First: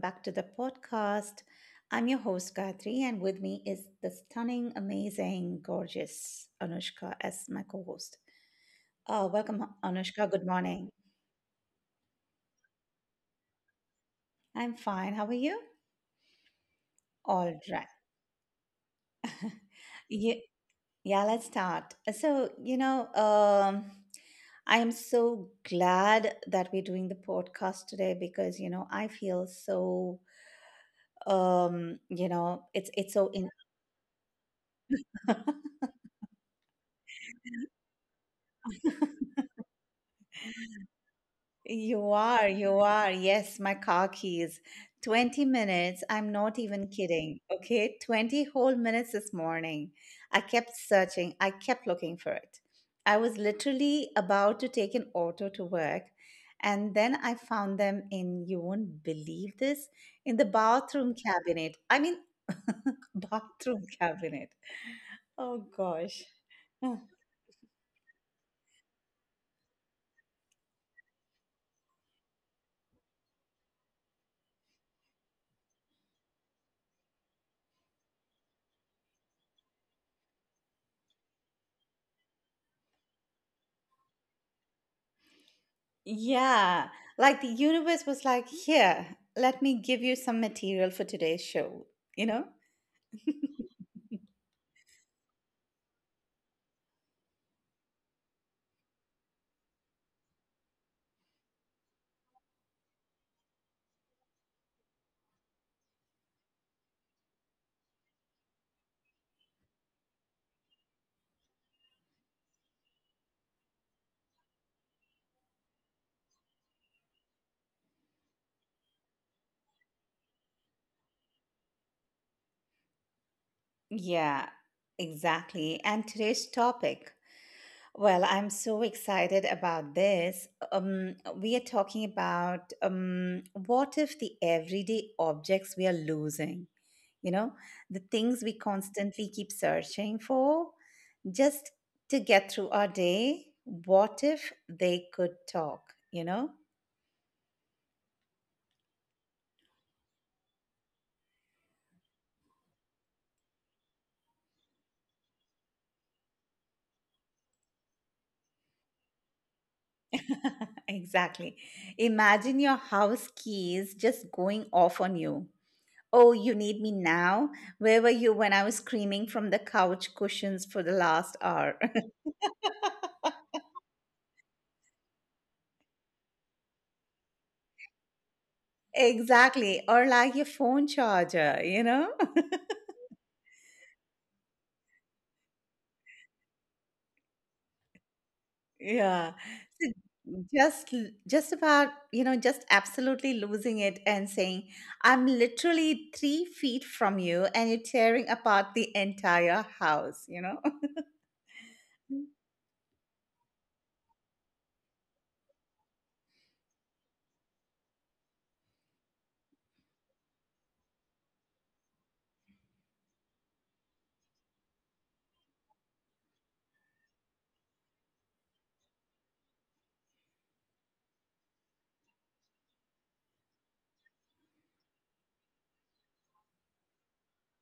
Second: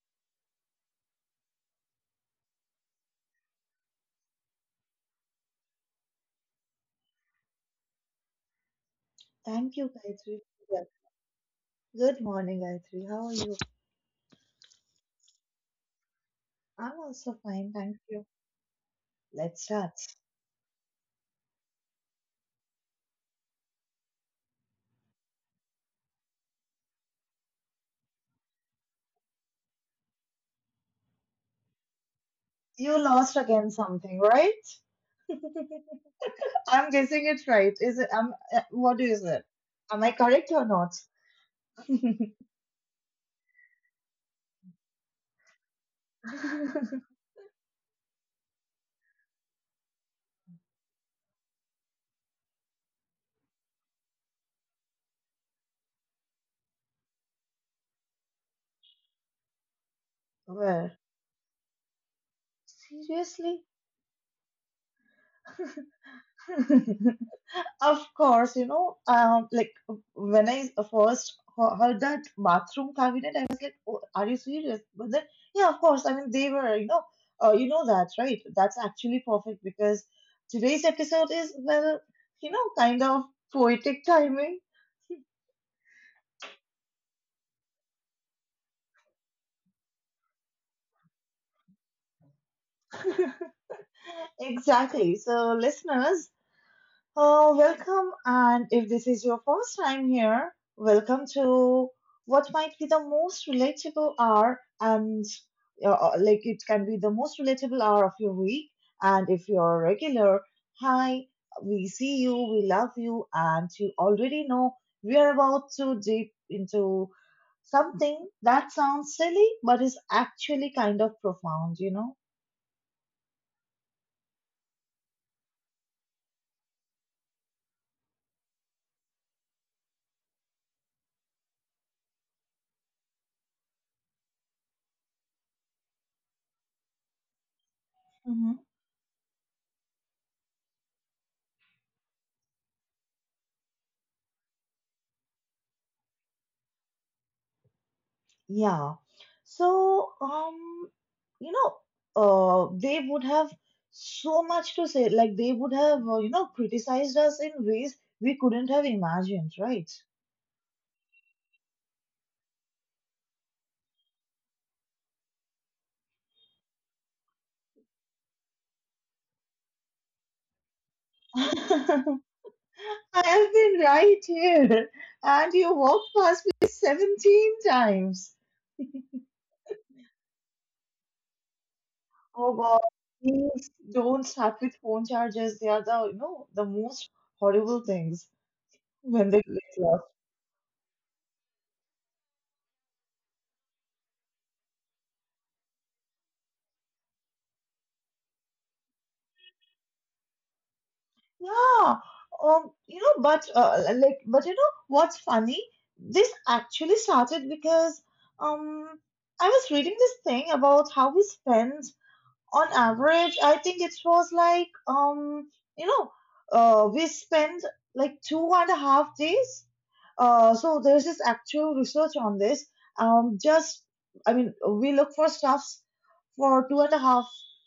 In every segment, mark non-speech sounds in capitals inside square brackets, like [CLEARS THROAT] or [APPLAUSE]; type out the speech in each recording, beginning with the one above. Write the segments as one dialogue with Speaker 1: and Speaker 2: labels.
Speaker 1: back to the podcast. I'm your host Gayatri, and with me is the stunning, amazing, gorgeous Anushka as my co-host. Welcome,
Speaker 2: Thank you,
Speaker 1: Anushka.
Speaker 2: Gayatri.
Speaker 1: Good
Speaker 2: Well,
Speaker 1: morning.
Speaker 2: Good morning, Gayatri. How are you?
Speaker 1: I'm fine. How are you?
Speaker 2: I'm also
Speaker 1: All
Speaker 2: fine,
Speaker 1: right.
Speaker 2: thank you. Let's start.
Speaker 1: Yeah, yeah. Let's start. So I am so glad that we're doing the podcast today because I feel so, it's
Speaker 2: You
Speaker 1: it's so
Speaker 2: lost
Speaker 1: in
Speaker 2: again something, right? I'm guessing it right. Is it? What is
Speaker 1: [LAUGHS]
Speaker 2: it? Am I correct or not?
Speaker 1: You are, you are. Yes, my car keys. 20 minutes. I'm not even
Speaker 2: [LAUGHS]
Speaker 1: kidding. Okay, 20 whole minutes this morning. I kept searching, I kept looking for it. I was literally about to take an auto to work, and then I found them in, you won't believe this, in the
Speaker 2: Where?
Speaker 1: bathroom cabinet. I mean, [LAUGHS]
Speaker 2: Seriously?
Speaker 1: bathroom cabinet. Oh gosh. [LAUGHS]
Speaker 2: [LAUGHS] [LAUGHS] Of course, when I first heard that bathroom cabinet, I was like, oh, "Are you serious?" But then, yeah, of course. I mean, they were, that, right? That's actually perfect because today's episode is, kind of poetic timing.
Speaker 1: Yeah, like the universe was like, here, let me give you some material for today's show, you know?
Speaker 2: [LAUGHS] Exactly. So, listeners, welcome, and if this is your first time here, welcome to what might be the most relatable hour, and it can be the most relatable hour of your week. And if you're a regular, hi, we see you, we love you, and you already know we are about to dip into something that sounds silly but is actually kind of profound, you know?
Speaker 1: Yeah, exactly. And today's topic. Well, I'm so excited about this. We are talking about what if the everyday objects we are losing, you know, the things
Speaker 2: Mm-hmm.
Speaker 1: we constantly keep searching for just to get through our day, what if they could talk, you know?
Speaker 2: Yeah. So, um, you know, they would have so much to say. Like they would have, criticized us in ways we couldn't have imagined, right?
Speaker 1: [LAUGHS] Exactly. Imagine your house keys just going off on you. Oh, you need me now? Where were you when I was screaming from the couch cushions for the last hour? [LAUGHS]
Speaker 2: [LAUGHS] I have been right here, and you walked past me 17 times.
Speaker 1: Exactly, or like your phone charger, you know? [LAUGHS]
Speaker 2: Oh God, please don't start with phone charges. They are the most horrible things when
Speaker 1: Yeah.
Speaker 2: they
Speaker 1: So just just about, just absolutely losing it and saying, I'm literally 3 feet from you and you're tearing apart the entire house, you know?
Speaker 2: Yeah,
Speaker 1: [LAUGHS]
Speaker 2: you know, but like, but you know, what's funny? This actually started because um, I was reading this thing about how we spend on average. I think it was like you know, we spend like 2.5 days. So there's this actual research on this. Just I mean, we look for stuffs for two and a half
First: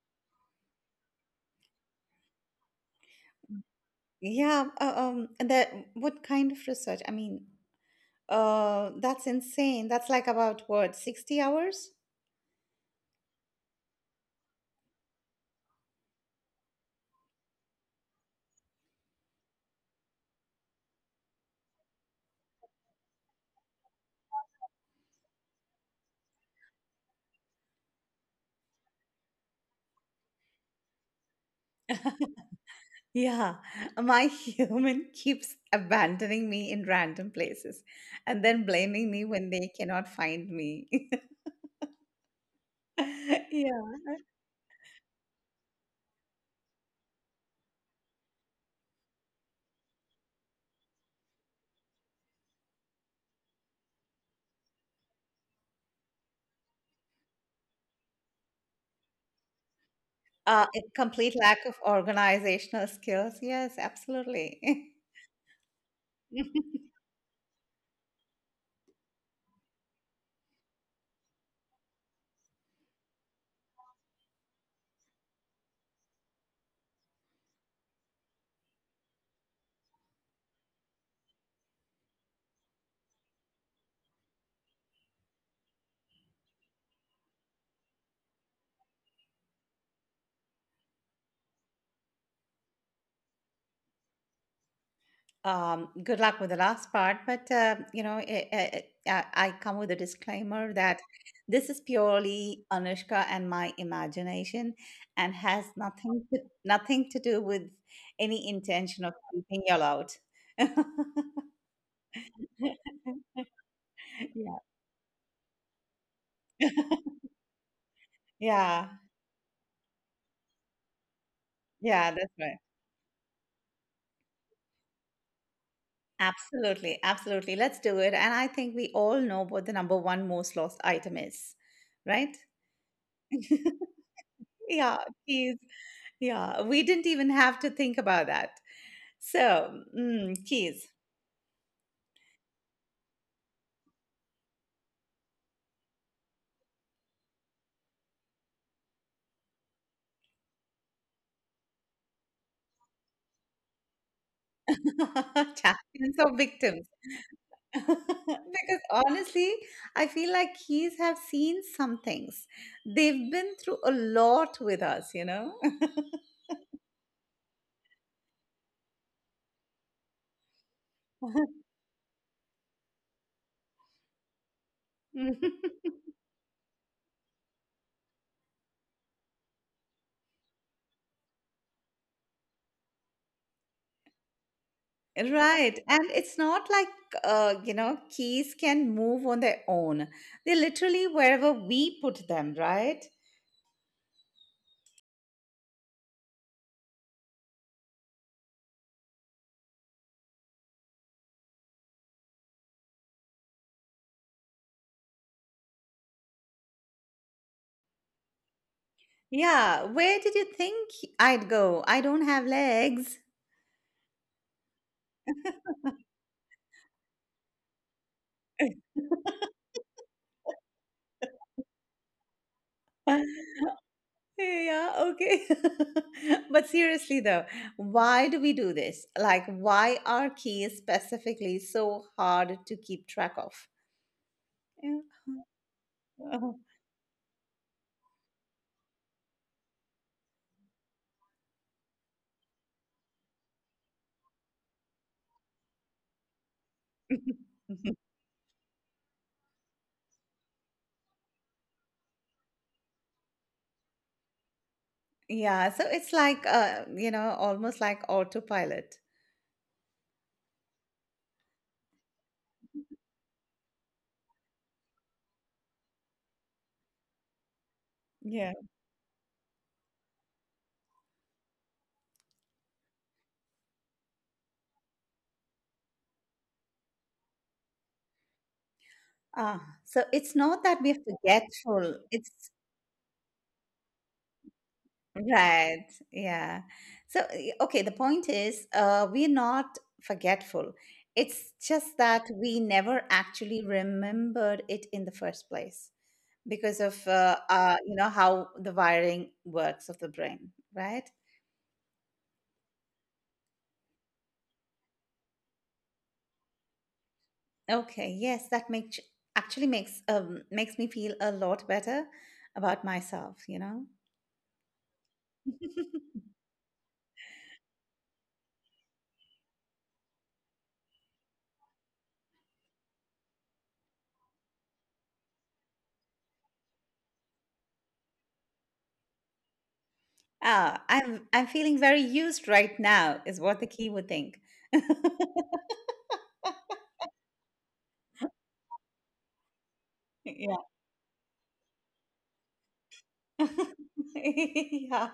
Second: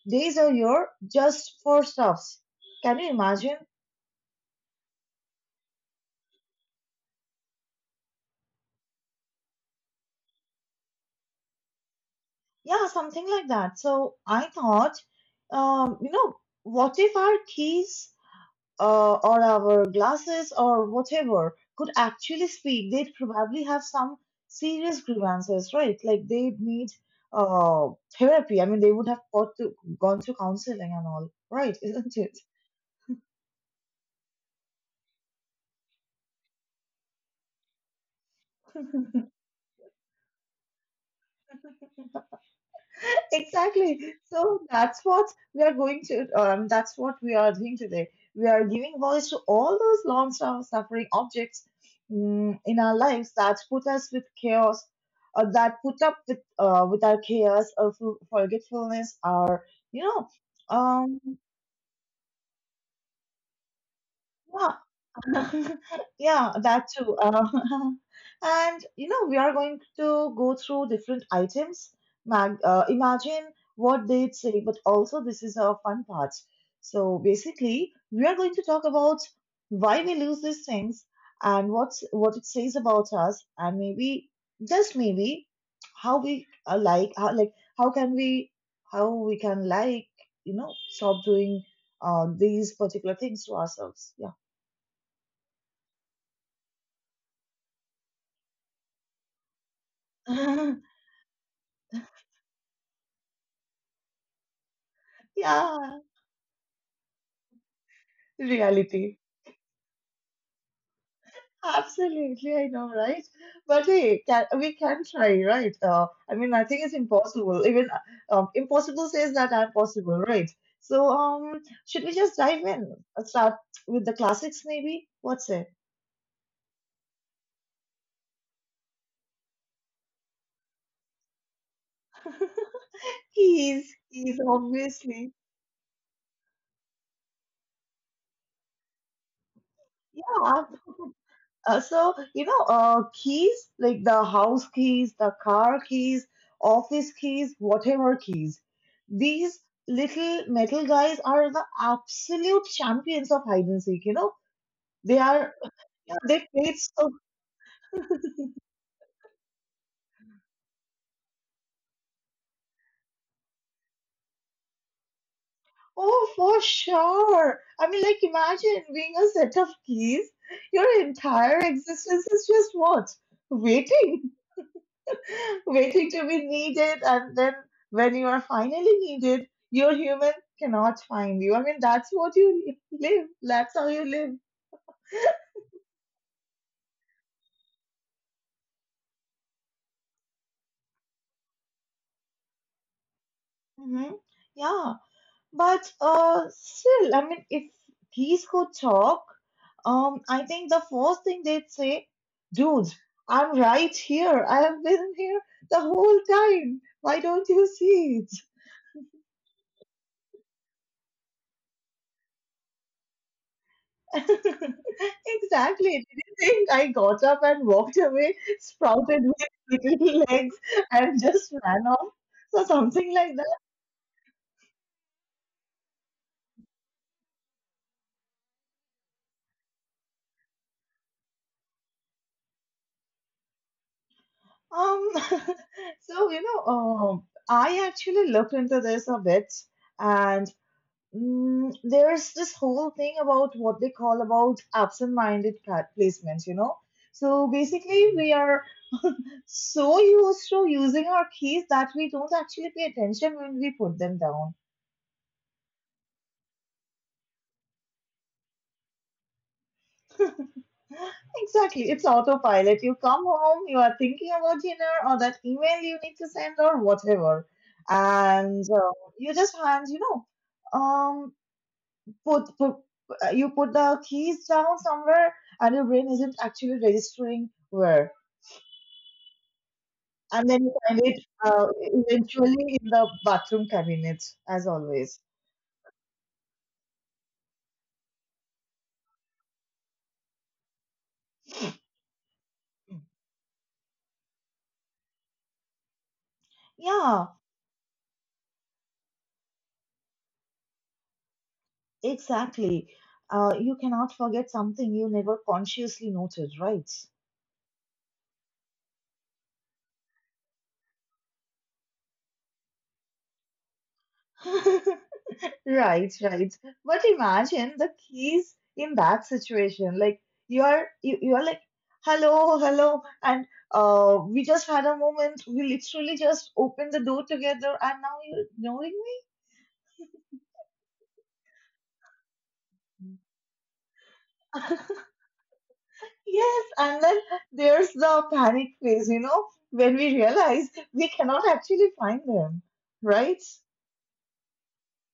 Speaker 2: days a year just for stuffs. Can you imagine?
Speaker 1: Yeah, and that what kind of research? I mean, that's insane. That's like about what, 60 hours?
Speaker 2: Yeah, something like that. So I thought, um, you know, what if our keys or our glasses or whatever could actually speak? They'd probably have some serious grievances, right? Like they'd need uh, therapy. I mean, they would have got to gone to counseling and all, right? [LAUGHS] Isn't it?
Speaker 1: Yeah, [LAUGHS] my human keeps abandoning me in random places and then blaming me when they cannot find me. [LAUGHS] Yeah.
Speaker 2: Exactly. That's what we are doing today. We are giving voice to all those long term suffering objects in our lives that put us with chaos, uh, that put up with our chaos, our forgetfulness, you know,
Speaker 1: A
Speaker 2: um,
Speaker 1: complete lack of organizational skills. Yes, absolutely.
Speaker 2: yeah, [LAUGHS] Yeah,
Speaker 1: [LAUGHS]
Speaker 2: that too. [LAUGHS] And you know, we are going to go through different items. Mag Imagine what they'd say, but also this is a fun part. So basically, we are going to talk about why we lose these things and what's what it says about us, and maybe just maybe how we like how can we how we can stop doing these particular things to ourselves.
Speaker 1: Good luck with the last part, but I come with a disclaimer
Speaker 2: Yeah. [LAUGHS]
Speaker 1: that this is purely Anushka and my imagination, and has
Speaker 2: Yeah,
Speaker 1: nothing to, nothing to do with any intention of
Speaker 2: reality.
Speaker 1: keeping y'all out. [LAUGHS]
Speaker 2: Absolutely, I know, right? But hey,
Speaker 1: yeah.
Speaker 2: we can try, right? I mean, I think it's impossible. Even
Speaker 1: Yeah,
Speaker 2: impossible says that I'm possible, right? So, should
Speaker 1: yeah,
Speaker 2: we
Speaker 1: that's
Speaker 2: just
Speaker 1: right.
Speaker 2: dive in? Let's start with the classics, maybe? What's it?
Speaker 1: Absolutely, absolutely. Let's do it. And I think we all know what the number one most lost item is, right?
Speaker 2: [LAUGHS]
Speaker 1: [LAUGHS]
Speaker 2: Keys, keys,
Speaker 1: Yeah,
Speaker 2: obviously.
Speaker 1: keys. Yeah, we didn't even have to think about that. So,
Speaker 2: Yeah.
Speaker 1: keys,
Speaker 2: [LAUGHS] Keys like the house keys, the car keys, office keys, whatever keys. These little metal guys are the absolute champions of hide and seek, you know. They
Speaker 1: [LAUGHS]
Speaker 2: are,
Speaker 1: champions
Speaker 2: yeah,
Speaker 1: or
Speaker 2: they play it
Speaker 1: victims. [LAUGHS]
Speaker 2: so,
Speaker 1: Because honestly, I feel like keys have seen some things. They've been through a lot with us, you know?
Speaker 2: oh, for sure. I mean, like, imagine being a set of keys. Your
Speaker 1: [LAUGHS]
Speaker 2: entire existence is just what? Waiting. [LAUGHS] Waiting to be needed, and then when you are finally needed, your human cannot find you. I mean, that's what you live. That's how you live.
Speaker 1: Right. And it's not like, keys can move on their own. They literally wherever we put them, right?
Speaker 2: Hmm Yeah, but still, I mean, if these could talk, I think the first thing they'd say, dude, I'm right here. I have been here the whole time. Why don't you see it?
Speaker 1: Yeah, where did you think I'd go? I don't have legs.
Speaker 2: [LAUGHS] Exactly. Did you think I got up and walked away, sprouted with little legs, and just ran off? So something like
Speaker 1: [LAUGHS]
Speaker 2: that.
Speaker 1: Yeah, okay. [LAUGHS] But seriously, though, why do we do this? Like, why are keys specifically so hard to keep track of? Yeah.
Speaker 2: Um, [LAUGHS] so I actually looked into this a bit, and there's this whole thing about what they call about absent-minded placements. You know, so
Speaker 1: [LAUGHS]
Speaker 2: basically we are [LAUGHS] so used to using our keys that we don't actually pay attention when we put them down.
Speaker 1: Yeah, so it's like, almost like autopilot.
Speaker 2: Exactly. It's autopilot. You come home, you are thinking about dinner or that email you need to send or whatever.
Speaker 1: Yeah.
Speaker 2: And you just hand, you know, put, put you put the keys down somewhere and your brain isn't actually registering where.
Speaker 1: Ah, so it's
Speaker 2: And
Speaker 1: not
Speaker 2: then you
Speaker 1: that we're
Speaker 2: find it
Speaker 1: forgetful, it's.
Speaker 2: eventually in the bathroom cabinet, as always.
Speaker 1: Right. Yeah. So, okay, the point is, we're not forgetful. It's just that we never actually remembered it in the first place because of
Speaker 2: Yeah,
Speaker 1: you know how the wiring works of the brain, right?
Speaker 2: exactly. You cannot forget something you never consciously noted, right?
Speaker 1: Okay, yes, that makes actually makes makes me feel a lot better about myself.
Speaker 2: [LAUGHS] Right,
Speaker 1: [LAUGHS]
Speaker 2: right. But imagine the keys in that situation. Like you are like, hello, hello, and we just had a moment. We literally just opened the door together, and now you're ignoring
Speaker 1: Ah, I'm feeling very used right
Speaker 2: me.
Speaker 1: now is what the key would think.
Speaker 2: [LAUGHS]
Speaker 1: [LAUGHS]
Speaker 2: Yes, and then there's the panic phase. You know, when we
Speaker 1: Yeah.
Speaker 2: realize we cannot actually find them.
Speaker 1: [LAUGHS]
Speaker 2: Right?
Speaker 1: yeah,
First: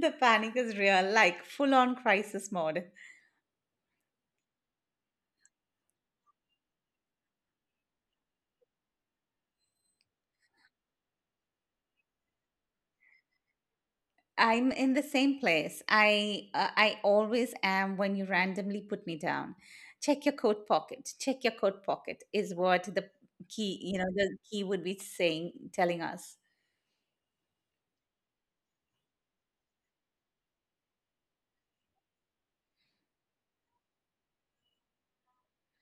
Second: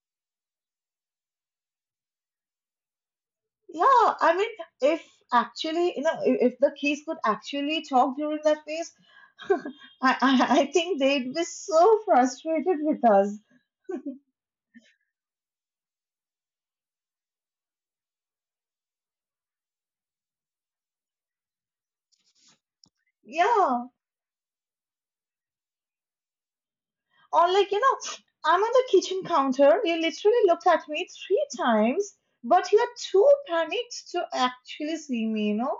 Speaker 1: the panic is real, like full on crisis mode.
Speaker 2: Yeah. I mean, if actually, you know, if the keys could actually talk during that phase, [LAUGHS] I think they'd be so frustrated with us.
Speaker 1: I'm in the same place. I always am when you randomly put me down. Check your coat pocket. Check your coat pocket is what the key,
Speaker 2: Yeah.
Speaker 1: you know, the key would be saying, telling us.
Speaker 2: Or like, you know, I'm on the kitchen counter. You literally looked at me three times, but you're too panicked to actually see me, you know?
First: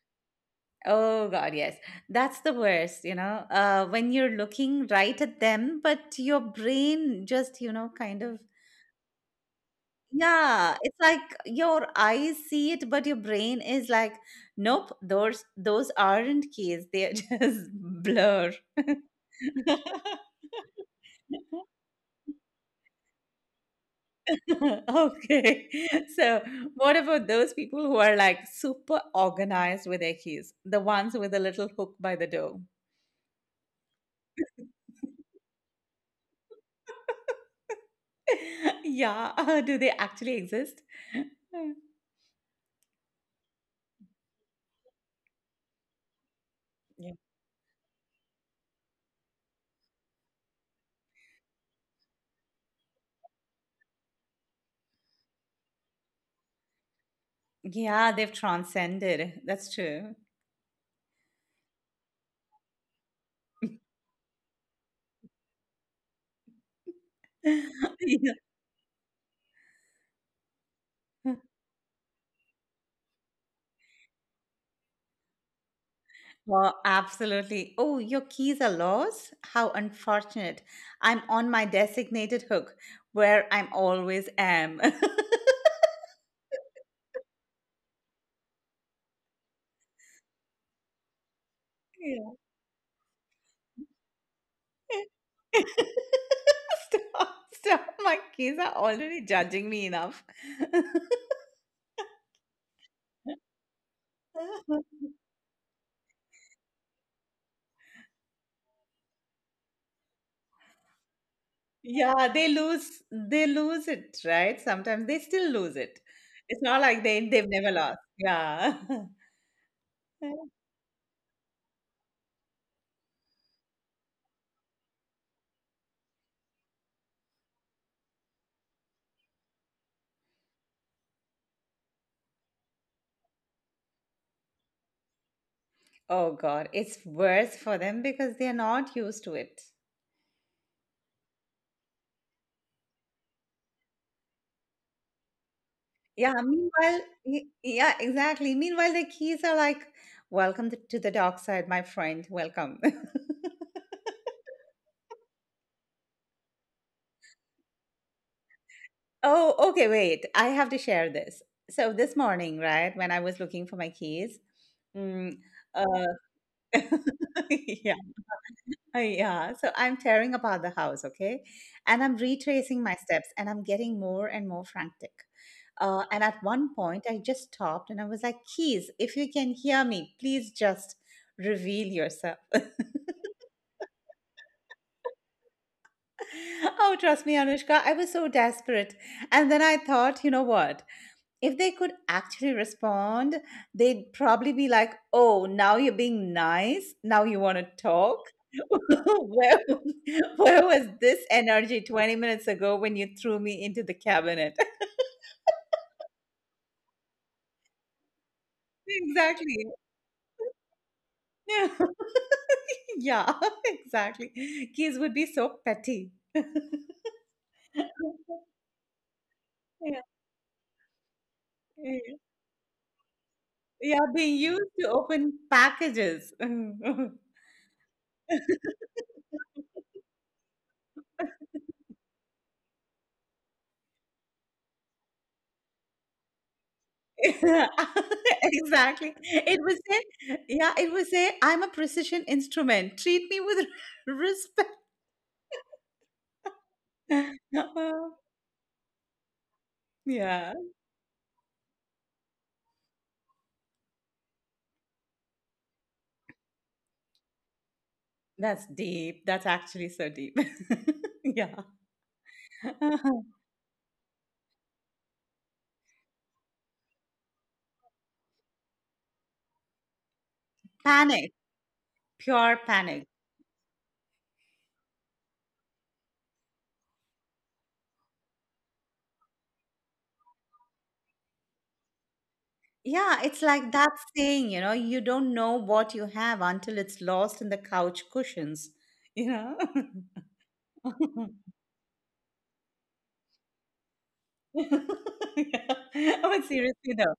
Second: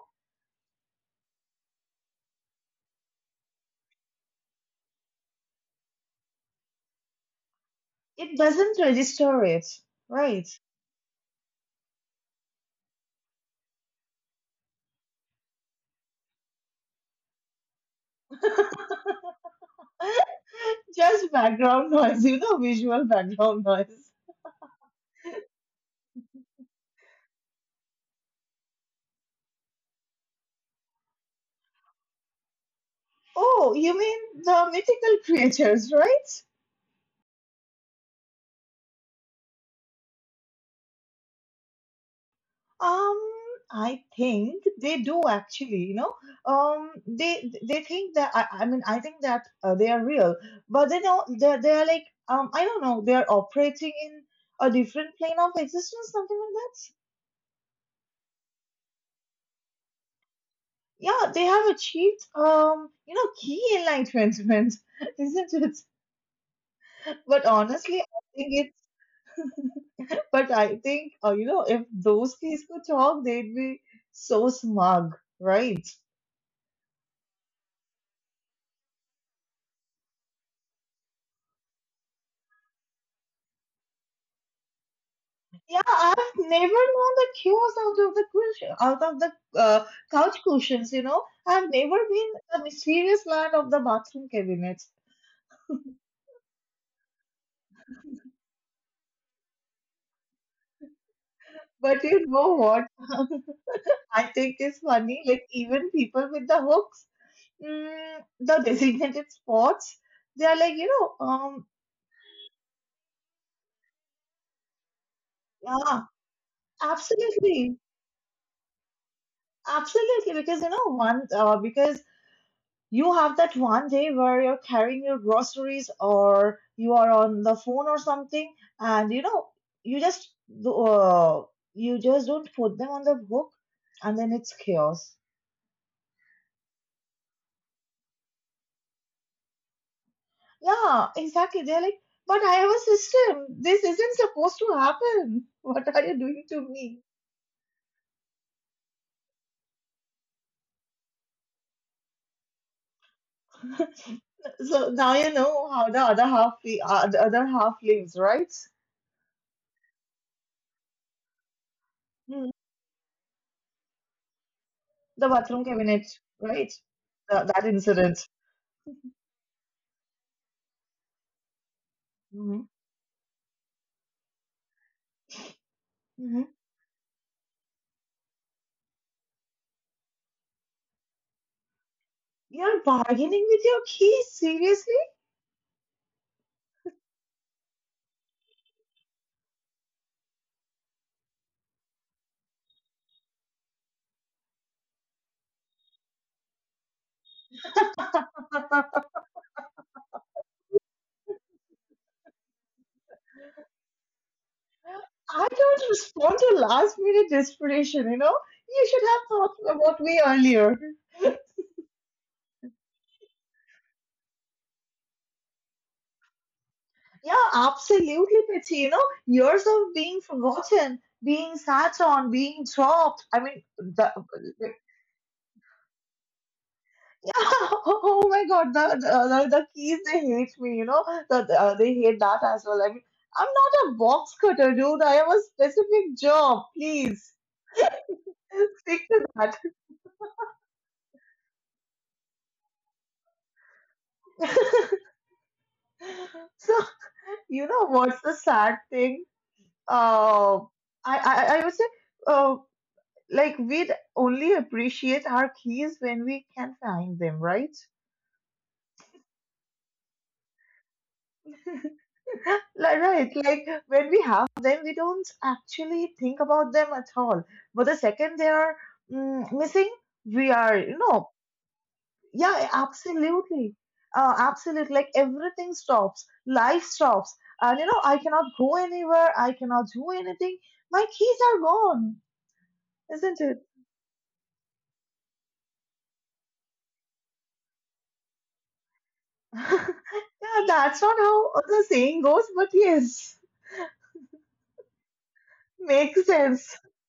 Speaker 1: Oh God, yes, that's the worst. When you're looking right at them, but your brain just, kind
Speaker 2: It
Speaker 1: of
Speaker 2: doesn't register it, right?
Speaker 1: Yeah, it's like your eyes see it, but your brain is like, nope, those aren't keys. They're just [LAUGHS] blur. [LAUGHS]
Speaker 2: [LAUGHS] Just
Speaker 1: [LAUGHS]
Speaker 2: background noise, you know, visual background noise.
Speaker 1: Okay. So, what about those people who are like super organized with their keys? The ones with the little hook by the door.
Speaker 2: Oh, you mean the mythical creatures, right?
Speaker 1: [LAUGHS] Yeah, [LAUGHS] do they actually exist? [LAUGHS]
Speaker 2: Um, I think they do actually, you know.
Speaker 1: Yeah.
Speaker 2: They think that I mean I think that they are real, but they know they are like I don't know they are operating in a different plane of existence something like that.
Speaker 1: Yeah, they've transcended. That's true.
Speaker 2: Yeah, they have achieved you know key enlightenment, [LAUGHS] isn't it? But
Speaker 1: [LAUGHS]
Speaker 2: honestly, I
Speaker 1: Yeah.
Speaker 2: think it. But I think you know if those keys could talk, they'd be so smug, right?
Speaker 1: Oh, absolutely. Oh, your keys are lost? How unfortunate. I'm on my designated hook where I'm always am. [LAUGHS]
Speaker 2: Yeah, I've never known the chaos out of the cushion, out of the uh, couch cushions. You know, I've never
Speaker 1: Yeah.
Speaker 2: been the mysterious land of the bathroom cabinets.
Speaker 1: [LAUGHS] Stop, stop. My kids are already judging me enough. [LAUGHS]
Speaker 2: But you know what? [LAUGHS] I think it's funny. Like even people with the hooks, the designated spots, they are like
Speaker 1: Yeah, they lose it, right? Sometimes they still lose it.
Speaker 2: yeah,
Speaker 1: It's not like they've never
Speaker 2: absolutely,
Speaker 1: lost. Yeah.
Speaker 2: absolutely.
Speaker 1: [LAUGHS]
Speaker 2: Because you know, one, because you have that one day where you're carrying your groceries or you are on the phone or something, and you know, you just uh, you just don't put them on the book, and then it's chaos.
Speaker 1: Oh God, it's worse for them because they are not used to it.
Speaker 2: Yeah, exactly. They're like, but I have a system. This isn't supposed to happen. [LAUGHS] What are you
Speaker 1: Yeah,
Speaker 2: doing to
Speaker 1: meanwhile,
Speaker 2: me?
Speaker 1: yeah, exactly. Meanwhile, the keys are like, welcome to the dark side, my friend, welcome. [LAUGHS]
Speaker 2: [LAUGHS] So now you know how the other half lives, right?
Speaker 1: Oh, okay, wait. I have to share this. So this
Speaker 2: Mm.
Speaker 1: morning, right, when I was looking for my keys,
Speaker 2: The
Speaker 1: mm,
Speaker 2: bathroom cabinet,
Speaker 1: uh,
Speaker 2: right?
Speaker 1: [LAUGHS]
Speaker 2: Th- that
Speaker 1: yeah,
Speaker 2: incident.
Speaker 1: Yeah, so I'm tearing apart the house, okay? And I'm
Speaker 2: Mm-hmm.
Speaker 1: retracing my steps and I'm getting more and more frantic. And at
Speaker 2: Mm-hmm.
Speaker 1: one point, I just stopped and I was like, keys, if you can hear me, please just reveal yourself.
Speaker 2: You're bargaining with your keys, seriously?
Speaker 1: [LAUGHS] Oh, trust me, Anushka, I was so desperate. And then I thought, you know what? If they could actually respond, they'd probably be like, "Oh, now you're being nice. Now you want to talk." [LAUGHS] where, where was this energy 20 minutes ago when you threw me into the cabinet? [LAUGHS]
Speaker 2: I don't respond to last minute desperation, you know? You should have
Speaker 1: exactly.
Speaker 2: thought about me earlier.
Speaker 1: Yeah. [LAUGHS] yeah, [LAUGHS] exactly. Kids would be so petty. [LAUGHS] yeah.
Speaker 2: Yeah, absolutely, Pity. You know, years of being forgotten, being sat
Speaker 1: Yeah,
Speaker 2: on, being dropped.
Speaker 1: yeah, being
Speaker 2: Yeah,
Speaker 1: used to open packages. [LAUGHS]
Speaker 2: [LAUGHS] oh my God, the keys, they hate me, you know? They hate that as well. I mean, I'm not a box cutter, dude. I have a specific job. Please
Speaker 1: [LAUGHS]
Speaker 2: [LAUGHS] stick
Speaker 1: Exactly.
Speaker 2: to that.
Speaker 1: It would say, yeah, it would say, I'm a precision instrument. Treat me with [LAUGHS] respect.
Speaker 2: [LAUGHS] So [LAUGHS]
Speaker 1: [LAUGHS]
Speaker 2: you know what's the sad thing?
Speaker 1: yeah,
Speaker 2: Uh, I would say uh, like we'd only appreciate our keys when we can find them, right?
Speaker 1: that's deep. That's actually so deep. [LAUGHS] Yeah.
Speaker 2: [LAUGHS] Like, right,
Speaker 1: [LAUGHS]
Speaker 2: like when we have them, we don't actually think about them at all. But the second they are missing, we are, you know,
Speaker 1: Panic, pure
Speaker 2: yeah,
Speaker 1: panic.
Speaker 2: absolutely. Absolutely. Like everything stops, life stops. And, you know, I cannot go anywhere, I cannot do anything. My keys are gone.
Speaker 1: Yeah,
Speaker 2: Isn't
Speaker 1: it's
Speaker 2: it?
Speaker 1: like that saying, you don't know what you have until it's lost in the couch cushions, you know?
Speaker 2: [LAUGHS] Yeah, that's not
Speaker 1: [LAUGHS]
Speaker 2: how the saying goes, but yes,
Speaker 1: [LAUGHS] Yeah.
Speaker 2: makes
Speaker 1: But
Speaker 2: sense.
Speaker 1: seriously though,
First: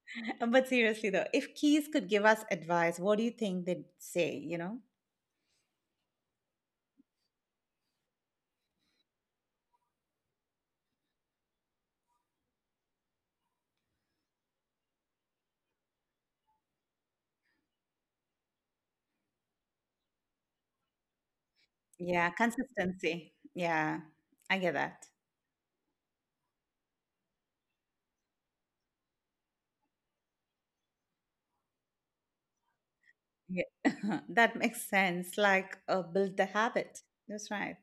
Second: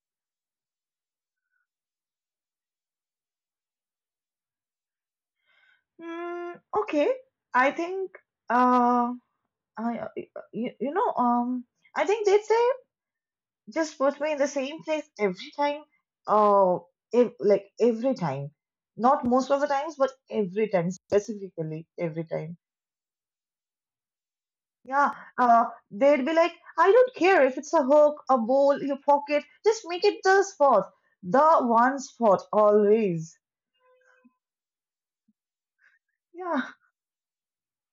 Speaker 1: but seriously though, if keys could give us advice, what do you think they'd say, you know?
Speaker 2: Mm, okay, I think uh, I you, you know I think they'd say just put me in the same place every time. Uh, every time, not most of the times, but every time specifically every
Speaker 1: Yeah,
Speaker 2: time.
Speaker 1: consistency. Yeah, I get
Speaker 2: Yeah,
Speaker 1: that.
Speaker 2: uh, they'd be like, I don't care if it's a hook, a bowl, your pocket, just make it the spot, the one spot always.
Speaker 1: Yeah. [LAUGHS] That makes sense. Like build the
Speaker 2: Yeah,
Speaker 1: habit. That's right.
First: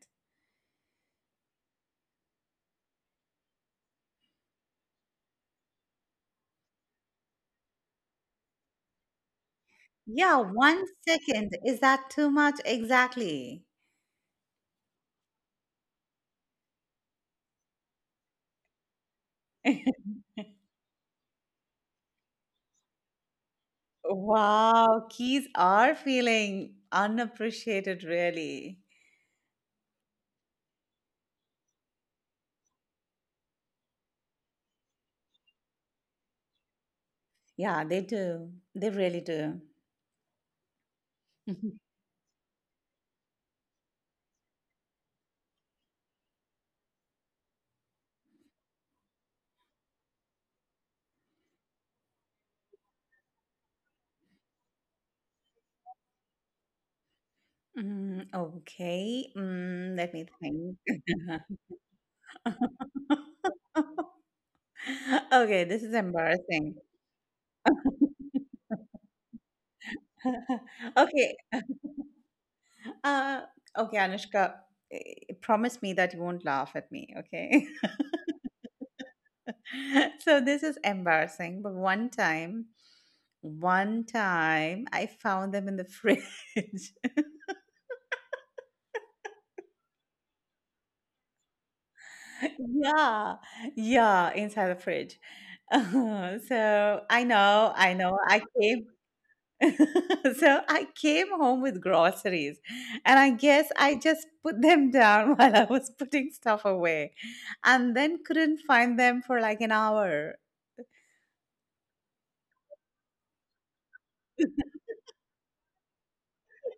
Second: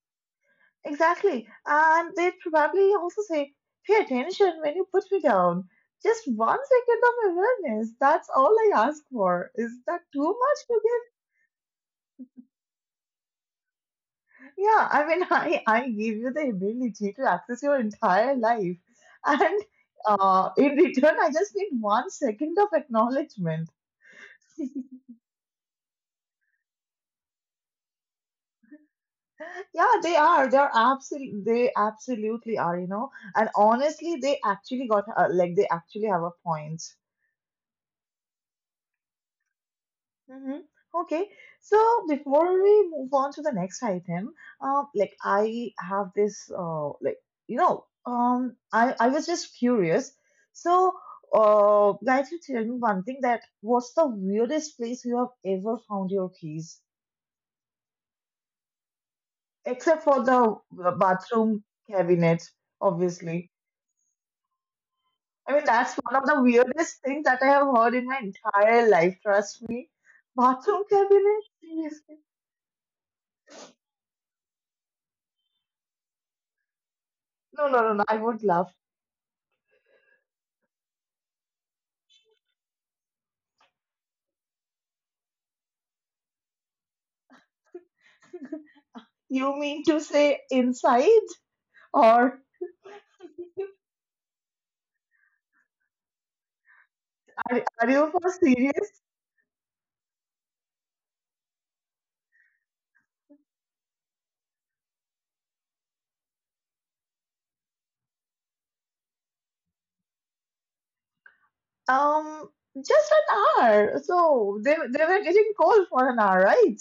Speaker 2: exactly. And they'd probably also say, pay attention when you put me down. Just one second of awareness. That's all I ask for. Is that too
Speaker 1: Yeah,
Speaker 2: much to
Speaker 1: one
Speaker 2: give?
Speaker 1: second. Is that too much? Exactly.
Speaker 2: Yeah, I mean, [LAUGHS] I give you the ability to access your entire life. And
Speaker 1: [LAUGHS]
Speaker 2: in return, I just need one second of acknowledgement. [LAUGHS]
Speaker 1: Wow, keys are feeling unappreciated, really.
Speaker 2: Yeah, they are. They are absolutely. They absolutely are. You know, and honestly, they actually have a point.
Speaker 1: Yeah, they do. They really do.
Speaker 2: Hmm Okay,
Speaker 1: [LAUGHS]
Speaker 2: so before we move on to the next item, I have this, I was just curious. So, guys, you tell me one thing that what's the weirdest place you have ever found your keys,
Speaker 1: Mm, okay.
Speaker 2: except
Speaker 1: Let
Speaker 2: for
Speaker 1: me
Speaker 2: the
Speaker 1: think. [LAUGHS]
Speaker 2: bathroom cabinet, obviously. I
Speaker 1: Okay,
Speaker 2: mean,
Speaker 1: this
Speaker 2: that's
Speaker 1: is
Speaker 2: one of the
Speaker 1: embarrassing.
Speaker 2: weirdest things that I have heard in my entire life. Trust me.
Speaker 1: [LAUGHS]
Speaker 2: Bathroom
Speaker 1: Okay.
Speaker 2: cabinet? Seriously?
Speaker 1: Uh, okay, Anushka, promise me that you won't laugh at me, okay?
Speaker 2: No, no, no, no. I would laugh.
Speaker 1: [LAUGHS] So this is embarrassing, but one time I found them in the fridge. [LAUGHS]
Speaker 2: You mean to say inside? Or
Speaker 1: Yeah. Yeah, inside the fridge. [LAUGHS] So I
Speaker 2: are,
Speaker 1: know,
Speaker 2: are
Speaker 1: I
Speaker 2: you
Speaker 1: know.
Speaker 2: for
Speaker 1: I came.
Speaker 2: serious?
Speaker 1: [LAUGHS] So I came home with groceries, and I guess I just put them down [LAUGHS] while I was putting stuff away, and then couldn't find them for like an hour.
Speaker 2: Um, just an hour. So they were getting cold for an hour, right?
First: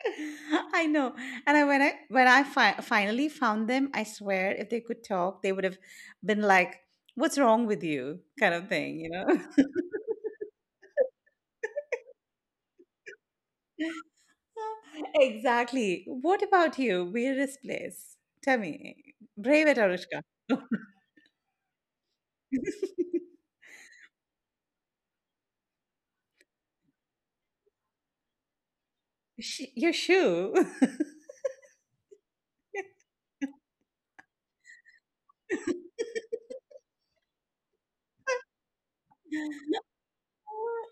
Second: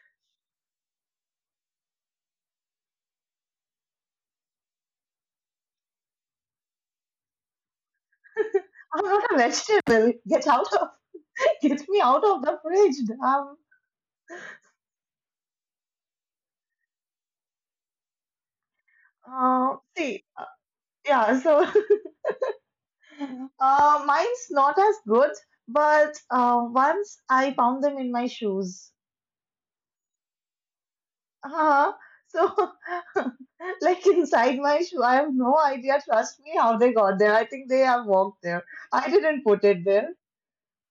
Speaker 1: [LAUGHS] I know, and when I finally found them, I swear, if they could talk, they would have been like, "What's wrong with you?" kind of thing,
Speaker 2: I'm
Speaker 1: you know.
Speaker 2: not a vegetable. Get out of, [LAUGHS] get me out of the fridge. Um,
Speaker 1: [LAUGHS] exactly. What about you? Weirdest place? Tell me, brave it, Arushka.
Speaker 2: see,
Speaker 1: [LAUGHS]
Speaker 2: yeah, so [LAUGHS] mine's not as good, but once I found them in my shoes.
Speaker 1: Your shoe. [LAUGHS]
Speaker 2: Uh-huh. So, [LAUGHS] like inside my shoe, I have no idea.
Speaker 1: [LAUGHS]
Speaker 2: Trust me, how they got there. I think they have walked there. I didn't put it there.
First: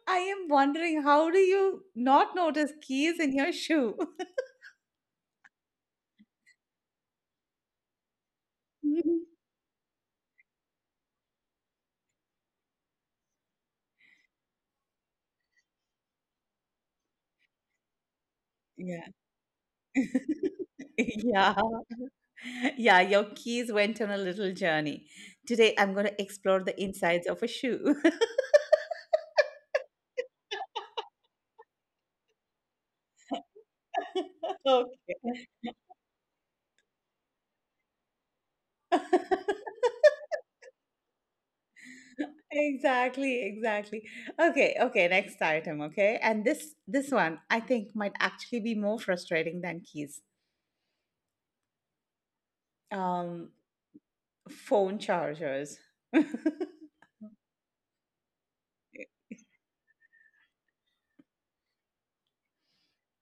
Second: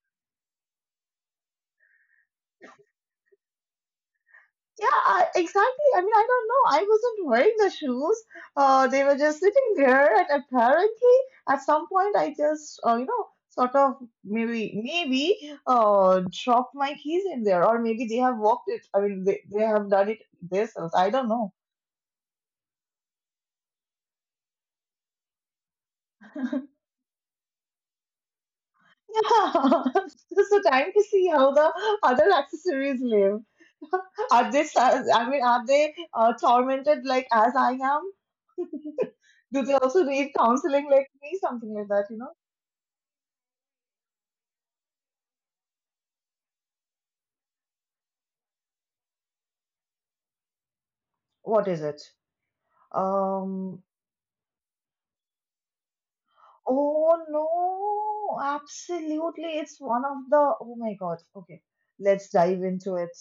Speaker 1: I am wondering how do you not notice keys in your shoe?
Speaker 2: Yeah, I- exactly. I mean, I don't know. I wasn't wearing the shoes. They were
Speaker 1: [LAUGHS]
Speaker 2: just sitting there, and apparently, at some point, I just, sort of maybe dropped my keys in there, or maybe they have walked it. I
Speaker 1: Yeah.
Speaker 2: mean, they have done it
Speaker 1: [LAUGHS]
Speaker 2: themselves. I don't know.
Speaker 1: Yeah. Yeah, your keys went on a little journey. Today I'm going to explore the insides of a shoe. [LAUGHS]
Speaker 2: Yeah, [LAUGHS] just a time to see how the other accessories live. Are they,
Speaker 1: Oh,
Speaker 2: sa- I mean, are they tormented like as I am? [LAUGHS]
Speaker 1: [LAUGHS]
Speaker 2: Do they also need counseling like me? Something like that, you know?
Speaker 1: exactly, exactly. Okay, okay, next item, okay? And this one I think might actually be more frustrating than keys.
Speaker 2: What is it?
Speaker 1: Um
Speaker 2: Um,
Speaker 1: Phone chargers. [LAUGHS]
Speaker 2: oh no, absolutely. It's one of the, oh my God. Okay, let's dive into it.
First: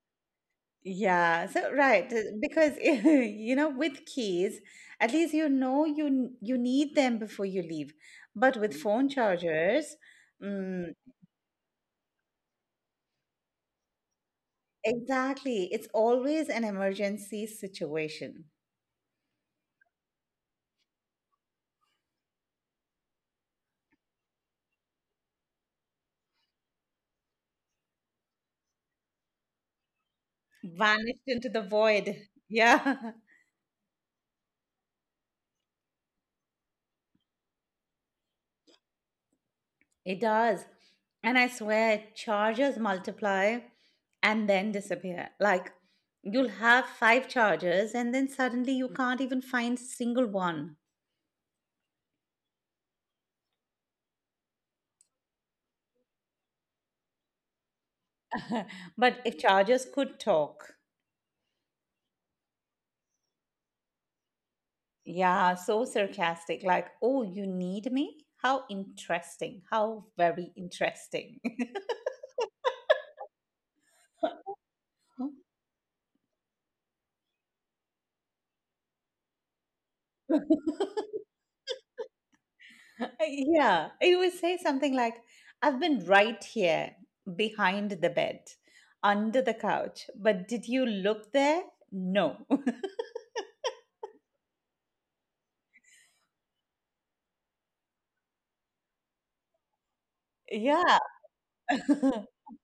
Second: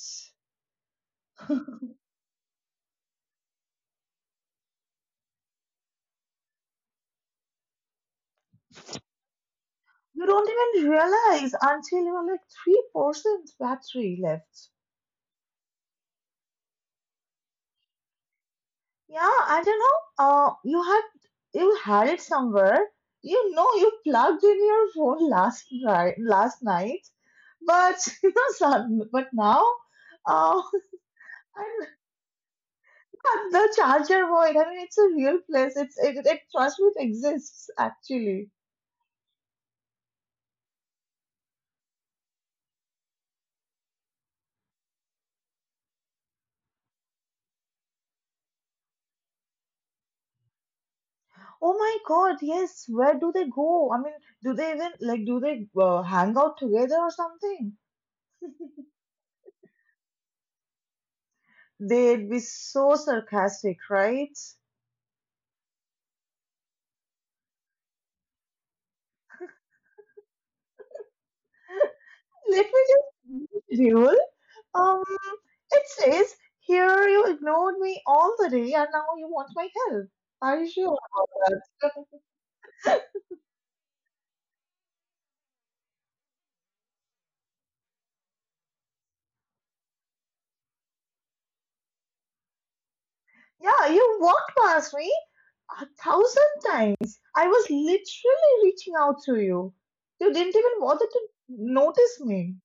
Speaker 1: Yeah, so right because [LAUGHS] with keys at least you need them before you leave. But with phone chargers,
Speaker 2: You don't
Speaker 1: mm,
Speaker 2: even realize until you're like 3% battery left.
Speaker 1: exactly, it's always an emergency situation.
Speaker 2: Yeah, and you know, you had it somewhere. You know, you plugged in your phone last night, but [LAUGHS] you know, but now, uh,
Speaker 1: Vanished into the
Speaker 2: [LAUGHS]
Speaker 1: void. Yeah,
Speaker 2: the Charger Void. I mean, it's a real place. It's it. Trust me, it exists actually.
Speaker 1: [LAUGHS] it does. And I swear chargers multiply and then disappear. Like you'll have five chargers and then suddenly you can't even find single one.
Speaker 2: Oh my God, yes. Where do they go? I mean, do they even like? Do they hang out together or something?
Speaker 1: [LAUGHS] But if chargers could talk,
Speaker 2: They'd be so sarcastic, right?
Speaker 1: yeah, so sarcastic, like, oh, you need me? How interesting. How very interesting. [LAUGHS]
Speaker 2: Let me just Jewel. Um, it says here you ignored me all the day, and now you want my help. Are you sure about that?
Speaker 1: Yeah, it would say something like, I've been right here, behind the bed, under the couch, but did you look there? No. [LAUGHS]
Speaker 2: Yeah, you walked past me a thousand times. I was literally reaching out to you. You didn't even
Speaker 1: Yeah.
Speaker 2: bother to
Speaker 1: [LAUGHS]
Speaker 2: notice me.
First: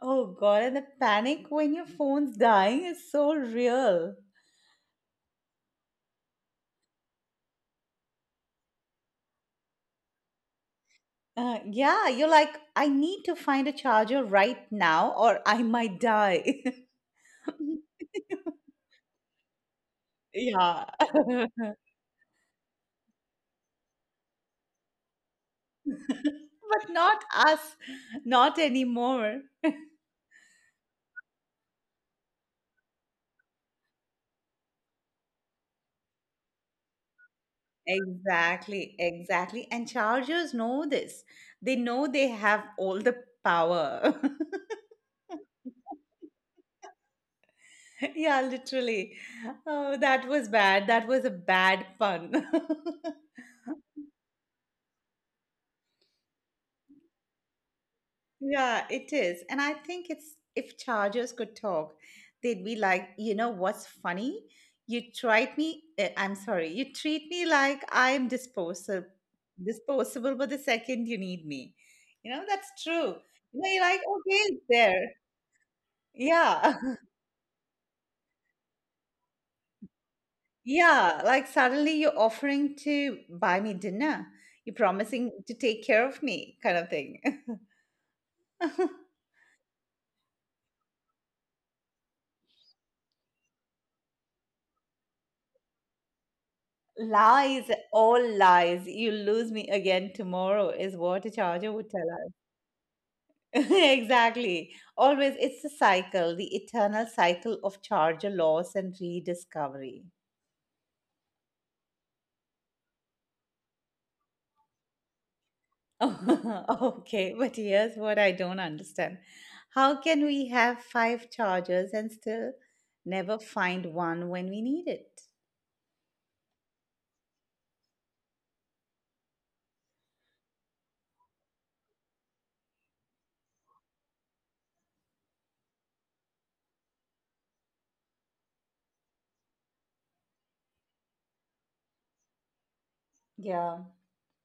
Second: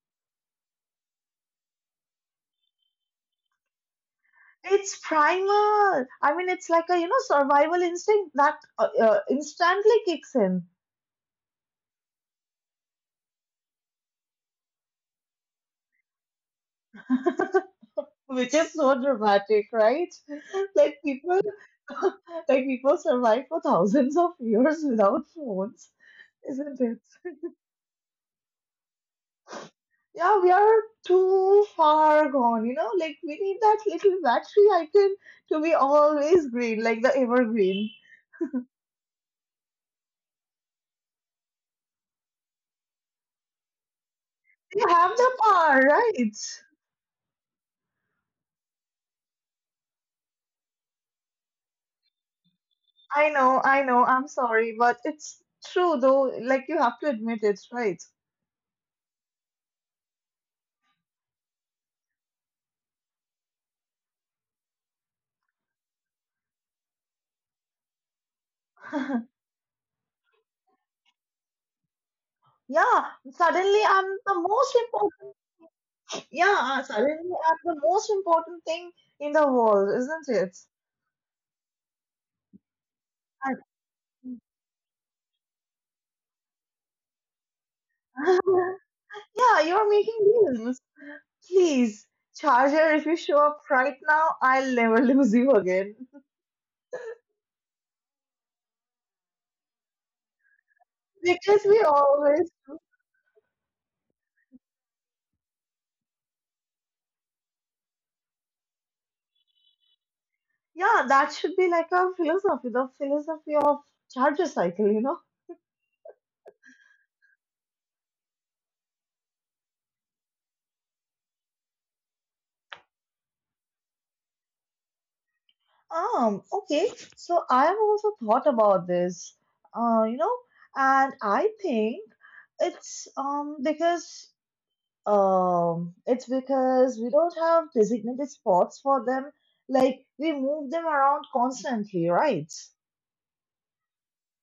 Speaker 1: Oh God, and the panic when your phone's dying is so real.
Speaker 2: It's primal. I mean, it's like a you know survival instinct that instantly kicks in,
Speaker 1: Yeah, you're like, I need to find a charger right now or I might die.
Speaker 2: [LAUGHS]
Speaker 1: [LAUGHS]
Speaker 2: which is so dramatic, right? [LAUGHS]
Speaker 1: yeah.
Speaker 2: Like people,
Speaker 1: [LAUGHS]
Speaker 2: [LAUGHS] like people survive for thousands of years without phones, isn't
Speaker 1: But
Speaker 2: it?
Speaker 1: not us, not anymore.
Speaker 2: Yeah, we are too far gone, you know? Like, we need that little battery icon to be always green, like the evergreen.
Speaker 1: Exactly, exactly. And chargers know this. They know they have all the power.
Speaker 2: You have the power, right?
Speaker 1: [LAUGHS] yeah, literally. Oh, that was bad. That was a bad pun. [LAUGHS]
Speaker 2: I know, I'm sorry, but it's true though. Like, you have to admit it, right?
Speaker 1: Yeah, it is. And I think it's if chargers could talk, they'd be like, you know what's funny? You tried me, I'm sorry, you treat me like I'm disposable,
Speaker 2: [LAUGHS]
Speaker 1: disposable, but the second you need me. You know, that's
Speaker 2: Yeah,
Speaker 1: true. You know,
Speaker 2: suddenly
Speaker 1: you're like,
Speaker 2: I'm the
Speaker 1: okay, it's
Speaker 2: most
Speaker 1: there.
Speaker 2: important.
Speaker 1: Yeah.
Speaker 2: Yeah,
Speaker 1: [LAUGHS]
Speaker 2: suddenly I'm the most important thing in the world, isn't it?
Speaker 1: Yeah, like suddenly you're offering to
Speaker 2: I-
Speaker 1: buy me dinner. You're promising to take care of me, kind of thing.
Speaker 2: [LAUGHS]
Speaker 1: [LAUGHS]
Speaker 2: yeah, you're making deals. Please, Charger, if you show up right now, I'll never [LAUGHS] lose you again.
Speaker 1: Lies, all lies. You lose me again tomorrow is what a
Speaker 2: Because
Speaker 1: charger
Speaker 2: we
Speaker 1: would tell us.
Speaker 2: always do.
Speaker 1: [LAUGHS] Exactly. Always, it's a cycle, the eternal cycle of charger loss and rediscovery. [LAUGHS]
Speaker 2: Yeah, that should be like a philosophy, the philosophy of Charger cycle, you know?
Speaker 1: Okay, but here's what I don't understand. How can we have five chargers and still never find one when we need it?
Speaker 2: Okay. So I have also thought about this, uh, you know, and I think it's because it's because we don't have designated spots for them. Like we move them around constantly, right?
Speaker 1: Yeah,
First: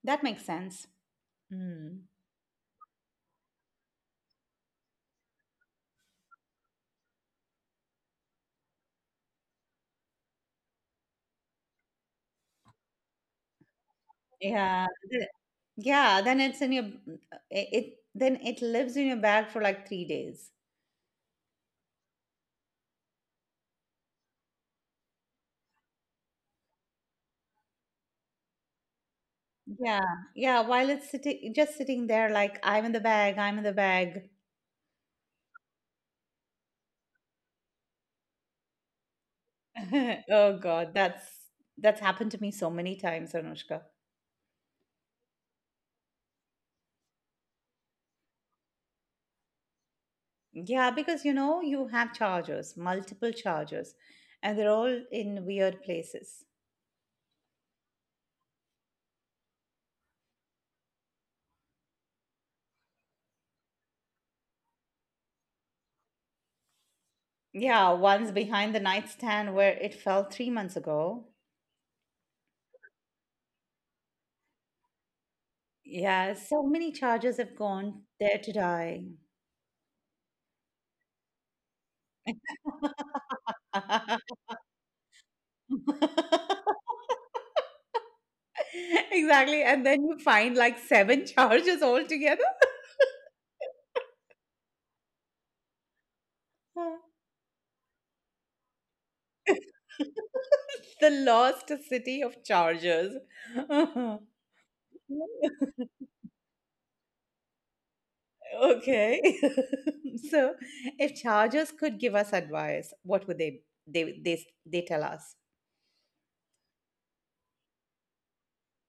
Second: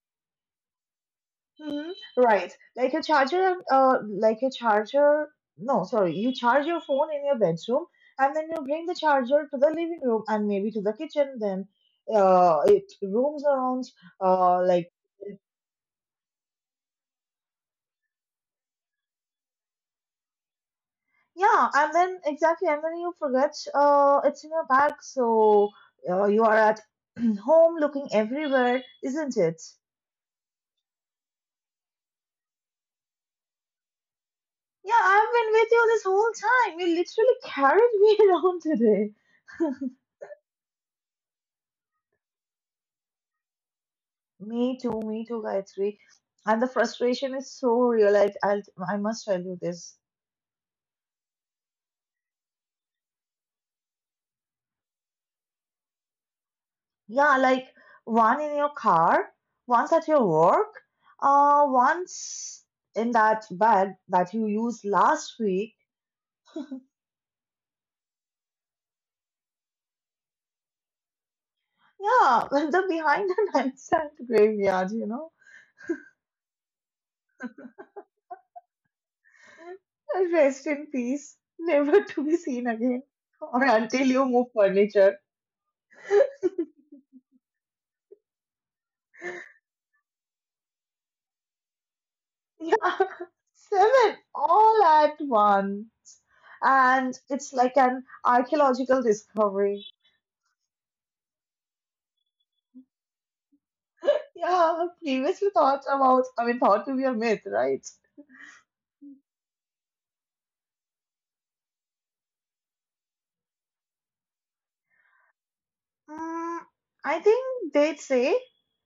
Speaker 1: that makes sense.
Speaker 2: Hmm.
Speaker 1: Hmm.
Speaker 2: Right. Like a charger, like a charger. No, sorry. You charge your phone in your bedroom and then you bring the charger to the living room and maybe to the kitchen. Then it rooms around,
Speaker 1: Yeah,
Speaker 2: like,
Speaker 1: the- yeah. Then it lives in your bag for like 3 days.
Speaker 2: yeah. And then exactly. And then you forget it's in your bag. So you are at [CLEARS THROAT] home looking everywhere, isn't it?
Speaker 1: Yeah, yeah. While it's sitting, just sitting there, like I'm in the bag, I'm in the bag.
Speaker 2: Yeah, I've been with you this whole time. You literally carried me [LAUGHS] around today.
Speaker 1: [LAUGHS] Oh God, that's happened to me so many times, Anushka.
Speaker 2: Me too, Gayatri. And the frustration is so real. I must tell you this.
Speaker 1: Yeah, because you know you have chargers, multiple chargers, and they're all in weird places.
Speaker 2: Yeah, like one in your car, once at your work, once in that bag that you used last week.
Speaker 1: Yeah, one's behind the nightstand where it fell 3 months ago.
Speaker 2: Yeah, [LAUGHS] the behind the nightstand graveyard, you know.
Speaker 1: Yeah, so many chargers have gone there to die.
Speaker 2: Rest in peace, never to be seen again, or until you
Speaker 1: [LAUGHS] [LAUGHS]
Speaker 2: move furniture.
Speaker 1: Exactly. And then you find like seven chargers altogether.
Speaker 2: Yeah, [LAUGHS] seven all at once. And
Speaker 1: [LAUGHS]
Speaker 2: it's like an archaeological discovery.
Speaker 1: The lost city of chargers. [LAUGHS]
Speaker 2: Yeah, previously thought about, I mean, thought to be a myth, right?
Speaker 1: Okay. [LAUGHS] So, if chargers could give us advice, what would they tell us?
Speaker 2: Mm, I think they'd say,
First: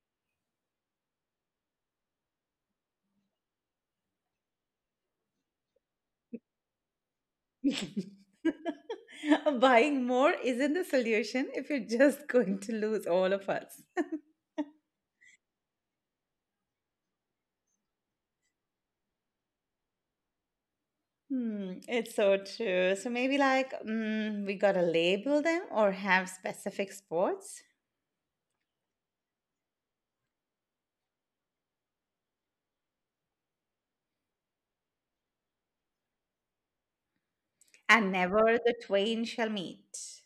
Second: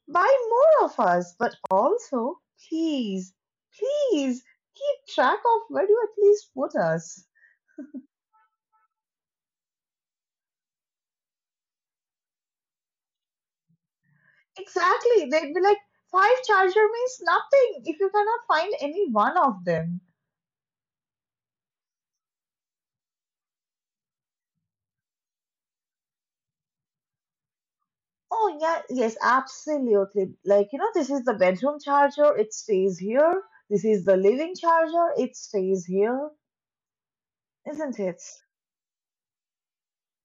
Speaker 2: buy more of us, but also, please, please keep track of where you at least put us.
Speaker 1: [LAUGHS] Buying more isn't the solution if you're just going to lose all of us.
Speaker 2: Exactly, they'd be like, five charger means nothing if you cannot find any one of them.
Speaker 1: Hmm, it's so true. So maybe like we gotta label them or have specific sports,
Speaker 2: Oh, yeah, yes, absolutely. Like, you know, this is the bedroom charger, it stays here. This is the living charger, it stays here, isn't
Speaker 1: and
Speaker 2: it?
Speaker 1: never the twain shall meet.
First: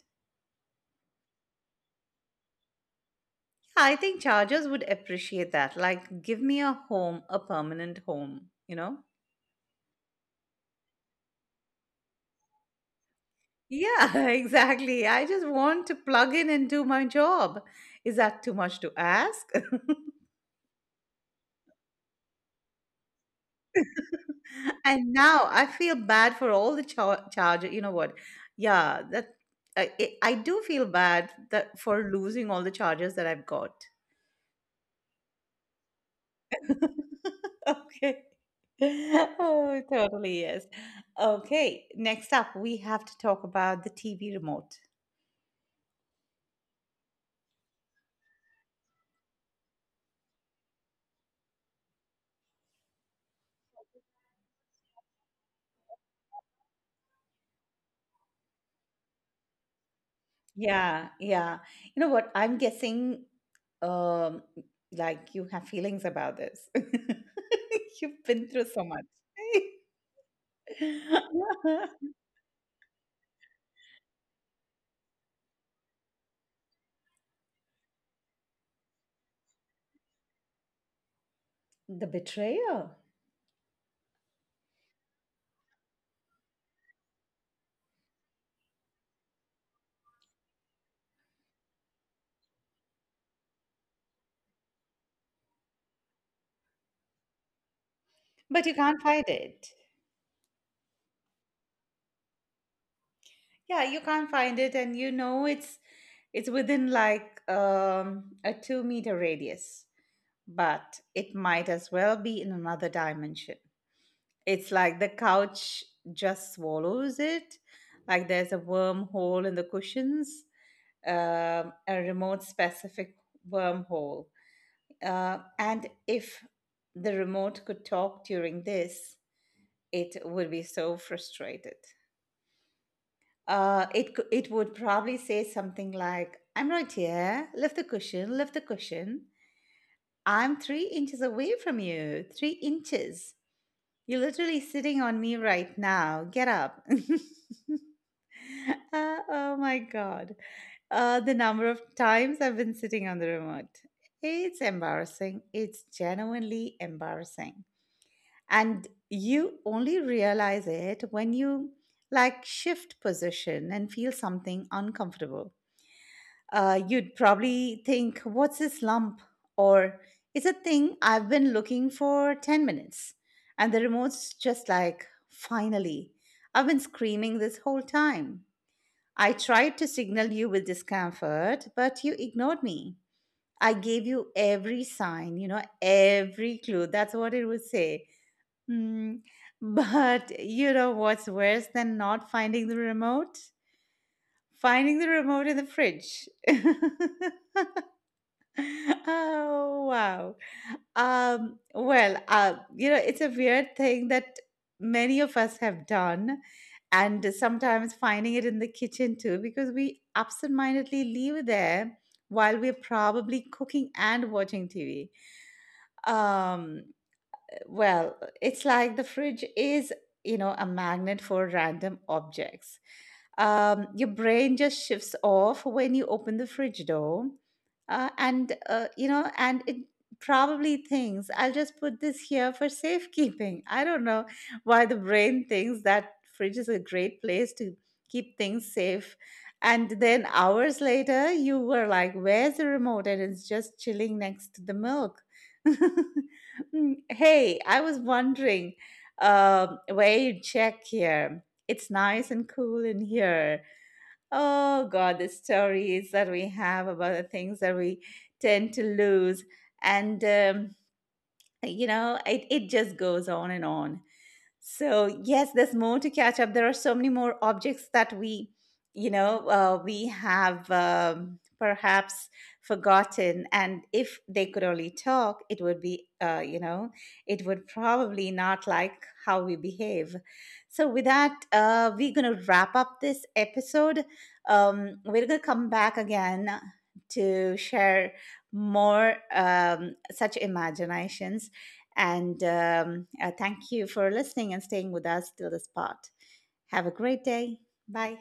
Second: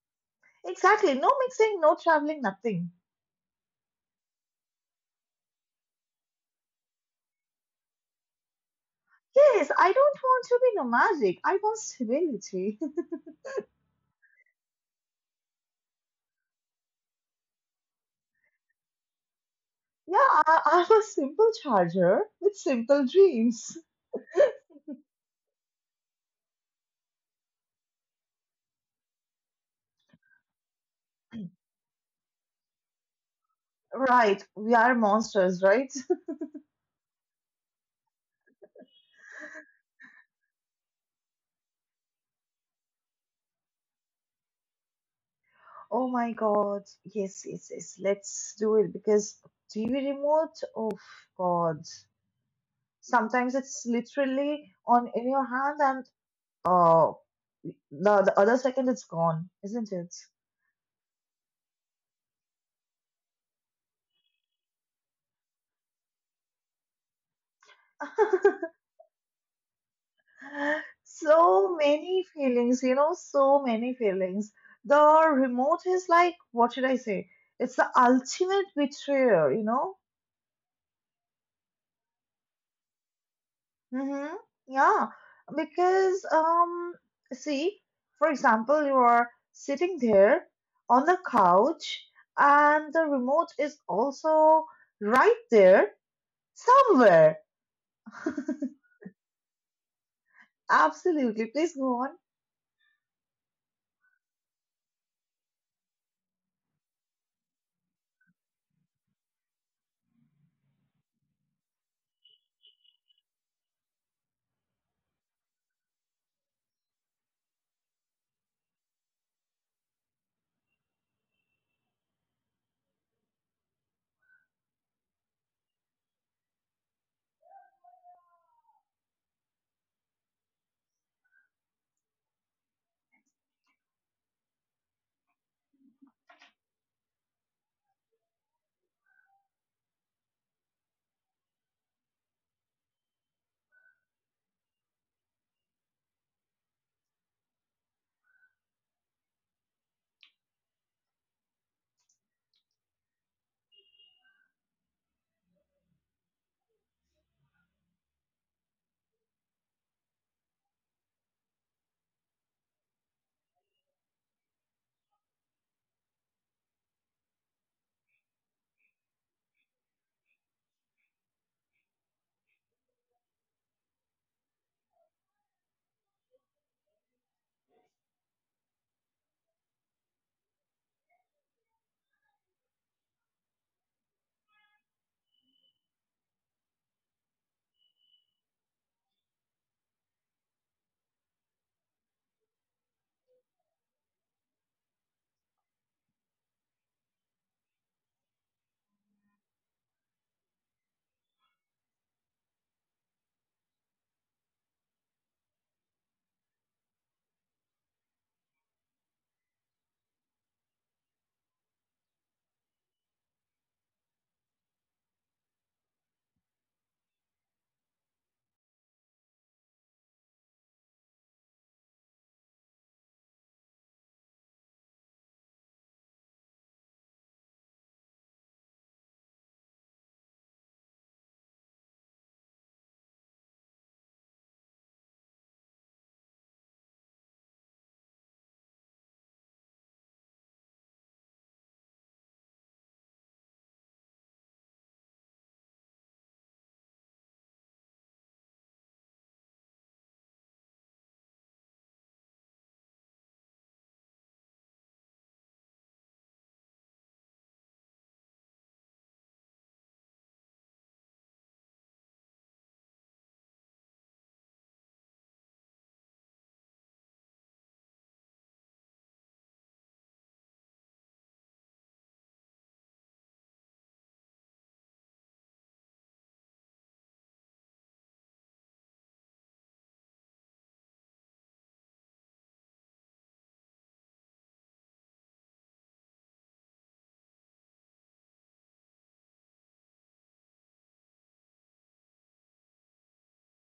Speaker 2: Exactly. No mixing, no traveling, nothing.
Speaker 1: Yeah, I think Chargers would appreciate that. Like, give me a home, a permanent home, you know?
Speaker 2: Yes, I don't want to be nomadic. I want stability.
Speaker 1: Yeah, [LAUGHS] exactly. I just want to plug in and do my job. Is that too much to ask? [LAUGHS]
Speaker 2: [LAUGHS] yeah, I'm a simple charger with simple dreams.
Speaker 1: And now I feel bad for all the charger. You know what? Yeah, that I do feel bad that for losing all the chargers that I've got.
Speaker 2: Right, we are monsters, right?
Speaker 1: [LAUGHS] Okay. Oh, totally, yes. Okay, next up, we have to talk about the TV remote.
Speaker 2: Oh my god. Yes, yes, yes. Let's do it because TV remote, oh god. Sometimes it's literally on in your hand and uh the other second it's gone, isn't it?
Speaker 1: Yeah. You know what? I'm guessing, um, like you have feelings about this. [LAUGHS] You've been through so
Speaker 2: [LAUGHS]
Speaker 1: much.
Speaker 2: So
Speaker 1: [LAUGHS]
Speaker 2: many feelings, you know, so many feelings. The remote is like, what should I say? It's the ultimate betrayer, you know.
Speaker 1: The betrayer.
Speaker 2: Mm-hmm. Yeah, because see, for example, you are sitting there on the couch and the remote is also right there somewhere.
Speaker 1: But you can't find it.
Speaker 2: Absolutely. Please go on.
Speaker 1: Yeah, you can't find it, and you know it's within like a 2 meter radius, but it might as well be in another dimension. It's like the couch just swallows it. Like there's a wormhole in the cushions, a remote specific wormhole. And if the remote could talk during this, it would be so frustrated. It would probably say something like, "I'm right here. Lift the cushion. Lift the cushion. I'm 3 inches away from you. 3 inches. You're literally sitting on me right now. Get up." [LAUGHS] Oh my god! The number of times I've been sitting on the remote. It's embarrassing. It's genuinely embarrassing, and you only realize it when you like shift position and feel something uncomfortable. You'd probably think, what's this lump? Or, it's a thing I've been looking for 10 minutes, and the remote's just like, finally, I've been screaming this whole time. I tried to signal you with discomfort but you ignored me. I gave you every sign, every clue. That's what it would say. Mm, [LAUGHS] but you know what's worse than not finding the remote? Finding the remote in the fridge. [LAUGHS] Oh wow. It's a weird thing that many of us have done, and sometimes finding it in the kitchen too, because we absentmindedly leave it there while we're probably cooking and watching TV. Um, well, it's like the fridge is, a magnet for random objects. Your brain just shifts off when you open the fridge door. And and it probably thinks, I'll just put this here for safekeeping. I don't know why the brain thinks that fridge is a great place to keep things safe. And then hours later you were like, where's the remote? And it's just chilling next to the milk. [LAUGHS] Hey, I was wondering where you check here. It's nice and cool in here. Oh God, the stories that we have about the things that we tend to lose. And, it just goes on and on. So yes, there's more to catch up. There are so many more objects that we, we have perhaps forgotten. And if they could only talk, it would be, it would probably not like how we behave. So with that, we're going to wrap up this episode. We're going to come back again to share more such imaginations and thank you for listening and staying with us till this part. Have a great day. Bye.